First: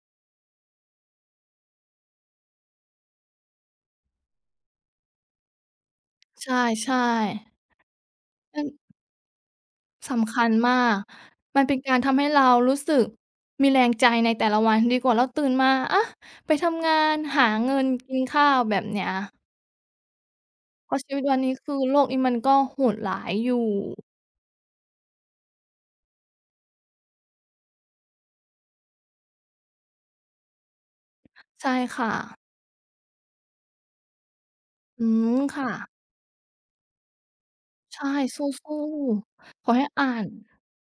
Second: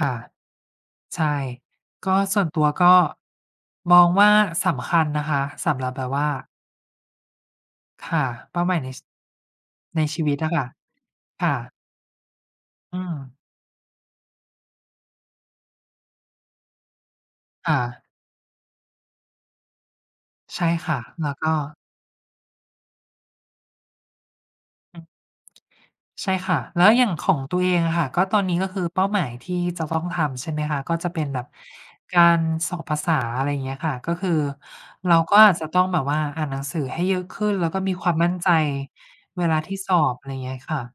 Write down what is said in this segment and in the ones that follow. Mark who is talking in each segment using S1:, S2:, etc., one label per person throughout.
S1: ค่ะ ใช่ ก็ส่วนตัวก็ มองว่าสำคัญนะคะ สำหรับแบบว่
S2: ใ
S1: า
S2: ช่ ๆ
S1: ค่ะ เป
S2: อ
S1: ้
S2: ั
S1: า
S2: น
S1: หมายใน ช ใน
S2: ส
S1: ชีว
S2: ำ
S1: ิ
S2: ค
S1: ต
S2: ั
S1: อ
S2: ญ
S1: ะค่ะ
S2: มาก
S1: ค่
S2: มันเ
S1: ะ
S2: ป็นการทำให้เรารู้สึ
S1: อื
S2: ก
S1: ม
S2: มีแรง ใจในแต่ละวันดีกว่าเราตื่นมา อะ! ไปทำงานหาเ
S1: ค
S2: ง
S1: ่
S2: ิน
S1: ะ
S2: กินข้าว แบบ เนี้ย
S1: ใช่ค
S2: เพร
S1: ่
S2: า
S1: ะ
S2: ะชีวิ
S1: แ
S2: ต
S1: ล้
S2: ว
S1: ว
S2: ัน
S1: ก
S2: นี้ คื
S1: ็
S2: อโลกนี้ มันก็โหดร้าย อยู่
S1: อืม ใช่ค่ะ แล้วอย่างของตัวเองอะค่ะ ก็ตอนนี้ก็คือเป้าหมายที่ จะต้องทำ ใช่ไหมคะ ก็จะ เป็นแบบ
S2: ใช่ค่
S1: กา
S2: ะ
S1: รสอบภาษา อะไรเงี้ยค่ะ ก็คือ
S2: อื
S1: เราก็
S2: อ
S1: อาจ
S2: ค
S1: จ
S2: ่
S1: ะต้อง
S2: ะ
S1: แบบ ว่าอ่านหนังสือให้เยอะขึ้นแล้วก็มี
S2: ใช
S1: ค
S2: ่
S1: วามมั่น
S2: สู
S1: ใจ
S2: ้
S1: เวลา
S2: ๆ ข
S1: ท
S2: อ
S1: ี่
S2: ให้
S1: สอ
S2: อ่า
S1: บ อะ
S2: น
S1: ไรเงี้ยค่ะ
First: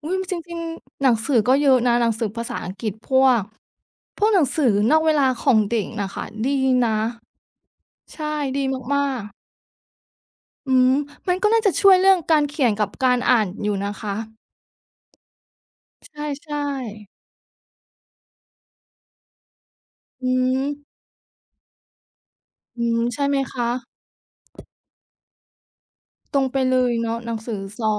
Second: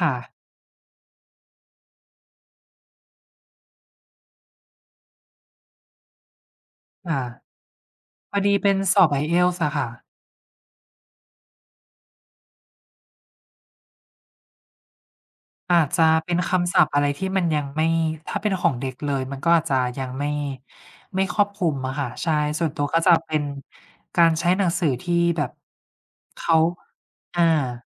S1: ค
S2: อุ
S1: ่
S2: ๊ย! ม
S1: ะ
S2: จริง ๆ หนังสือก็เยอะนะ หนังสือภาษาอังกฤษพวก พวกหนังสือนอกเวลาของเด็กน่ะค่ะ ดีนะ
S1: อา
S2: ใช่
S1: พอดี
S2: ดี
S1: เป็นส
S2: มา
S1: อบ
S2: ก ๆ
S1: IELTS อะค่ะ
S2: อืม มันก็น่าจะช่วยเรื่องการเขียนกับ การอ่านอยู่นะคะ
S1: อาจจะ
S2: ใ
S1: เป็น
S2: ช
S1: ค
S2: ่
S1: ำศัพท์อะไร
S2: ๆ
S1: ที่มันยังไม่ ถ้าเป็นของเด็กเลย มันก็อาจจะยัง
S2: อ
S1: ไม
S2: ื
S1: ่
S2: ม
S1: ไม่ครอบคลุมอะค่ะ ใช่ ส่วนต
S2: อ
S1: ั
S2: ื
S1: ว
S2: อฮ
S1: ก็
S2: ึ
S1: จะ
S2: ใช่
S1: เป
S2: ไห
S1: ็
S2: ม
S1: น
S2: คะ
S1: การใช้หนังสือที่แบบ
S2: ต
S1: เข
S2: รง
S1: า
S2: ไปเลยเนาะ หนั
S1: อ
S2: ง
S1: า
S2: สือสอบ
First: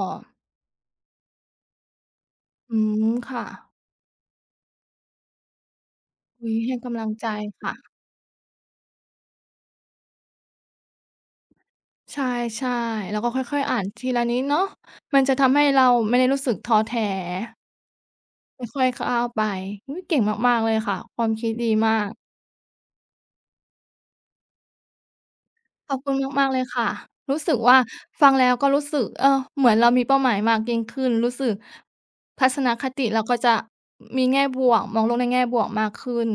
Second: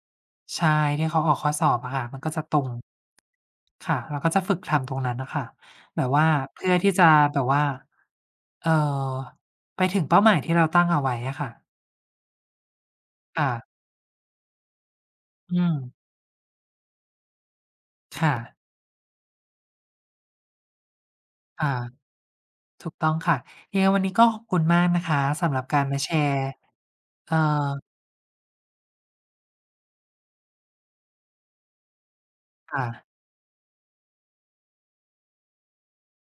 S1: ใช่ ที่เขาออกข้อสอบอะค่ะ มันก็จะ ตรง
S2: อืม ค่ะ
S1: ค่ะ เราก็จะฝึกทำตรงนั้นน่ะค่ะ แบบว่า
S2: อุ๊
S1: เ
S2: ย
S1: พื
S2: ใ
S1: ่
S2: ห
S1: อ
S2: ้
S1: ท
S2: ก
S1: ี่
S2: ำ
S1: จ
S2: ล
S1: ะ
S2: ังใจ
S1: แบบ ว่า
S2: ค่ะ
S1: เอ่อ ไปถึงเป้าหมายที่เราตั้งเอาไว้อะค่ะ
S2: ใช่ ๆ เราก็ค
S1: ค่
S2: ่อ
S1: ะ
S2: ย ๆ อ่านทีละนิดเนาะ มันจะท
S1: อื
S2: ำให้เรา
S1: ม
S2: ไม่ได้รู้สึกท้อแท้
S1: ค่ะ
S2: ค่อย ๆ ก้าวไป อุ๊ย! เก่งมาก ๆ เลยค่ะ ความคิด
S1: อ
S2: ดี
S1: า
S2: มาก
S1: ถูกต้องค่ะ ยังไงวันนี้ก็หอบคุณมากนะคะสำหรับการ
S2: ข
S1: ม
S2: อ
S1: า
S2: บ
S1: แ
S2: ค
S1: ช
S2: ุณ
S1: ร
S2: ม
S1: ์
S2: าก ๆ เลยค่ะ
S1: เอ
S2: ร
S1: ่อ
S2: ู้สึกว่าฟังแล้วก็รู้สึก เออ เหมือนเรามีเป้าหมายมากยิ่งขึ้น รู้สึก ทัศน
S1: ค่
S2: คต
S1: ะ
S2: ิเราก็จะ อ มี แง่บวก มองโลกในแง่บวกมากขึ้น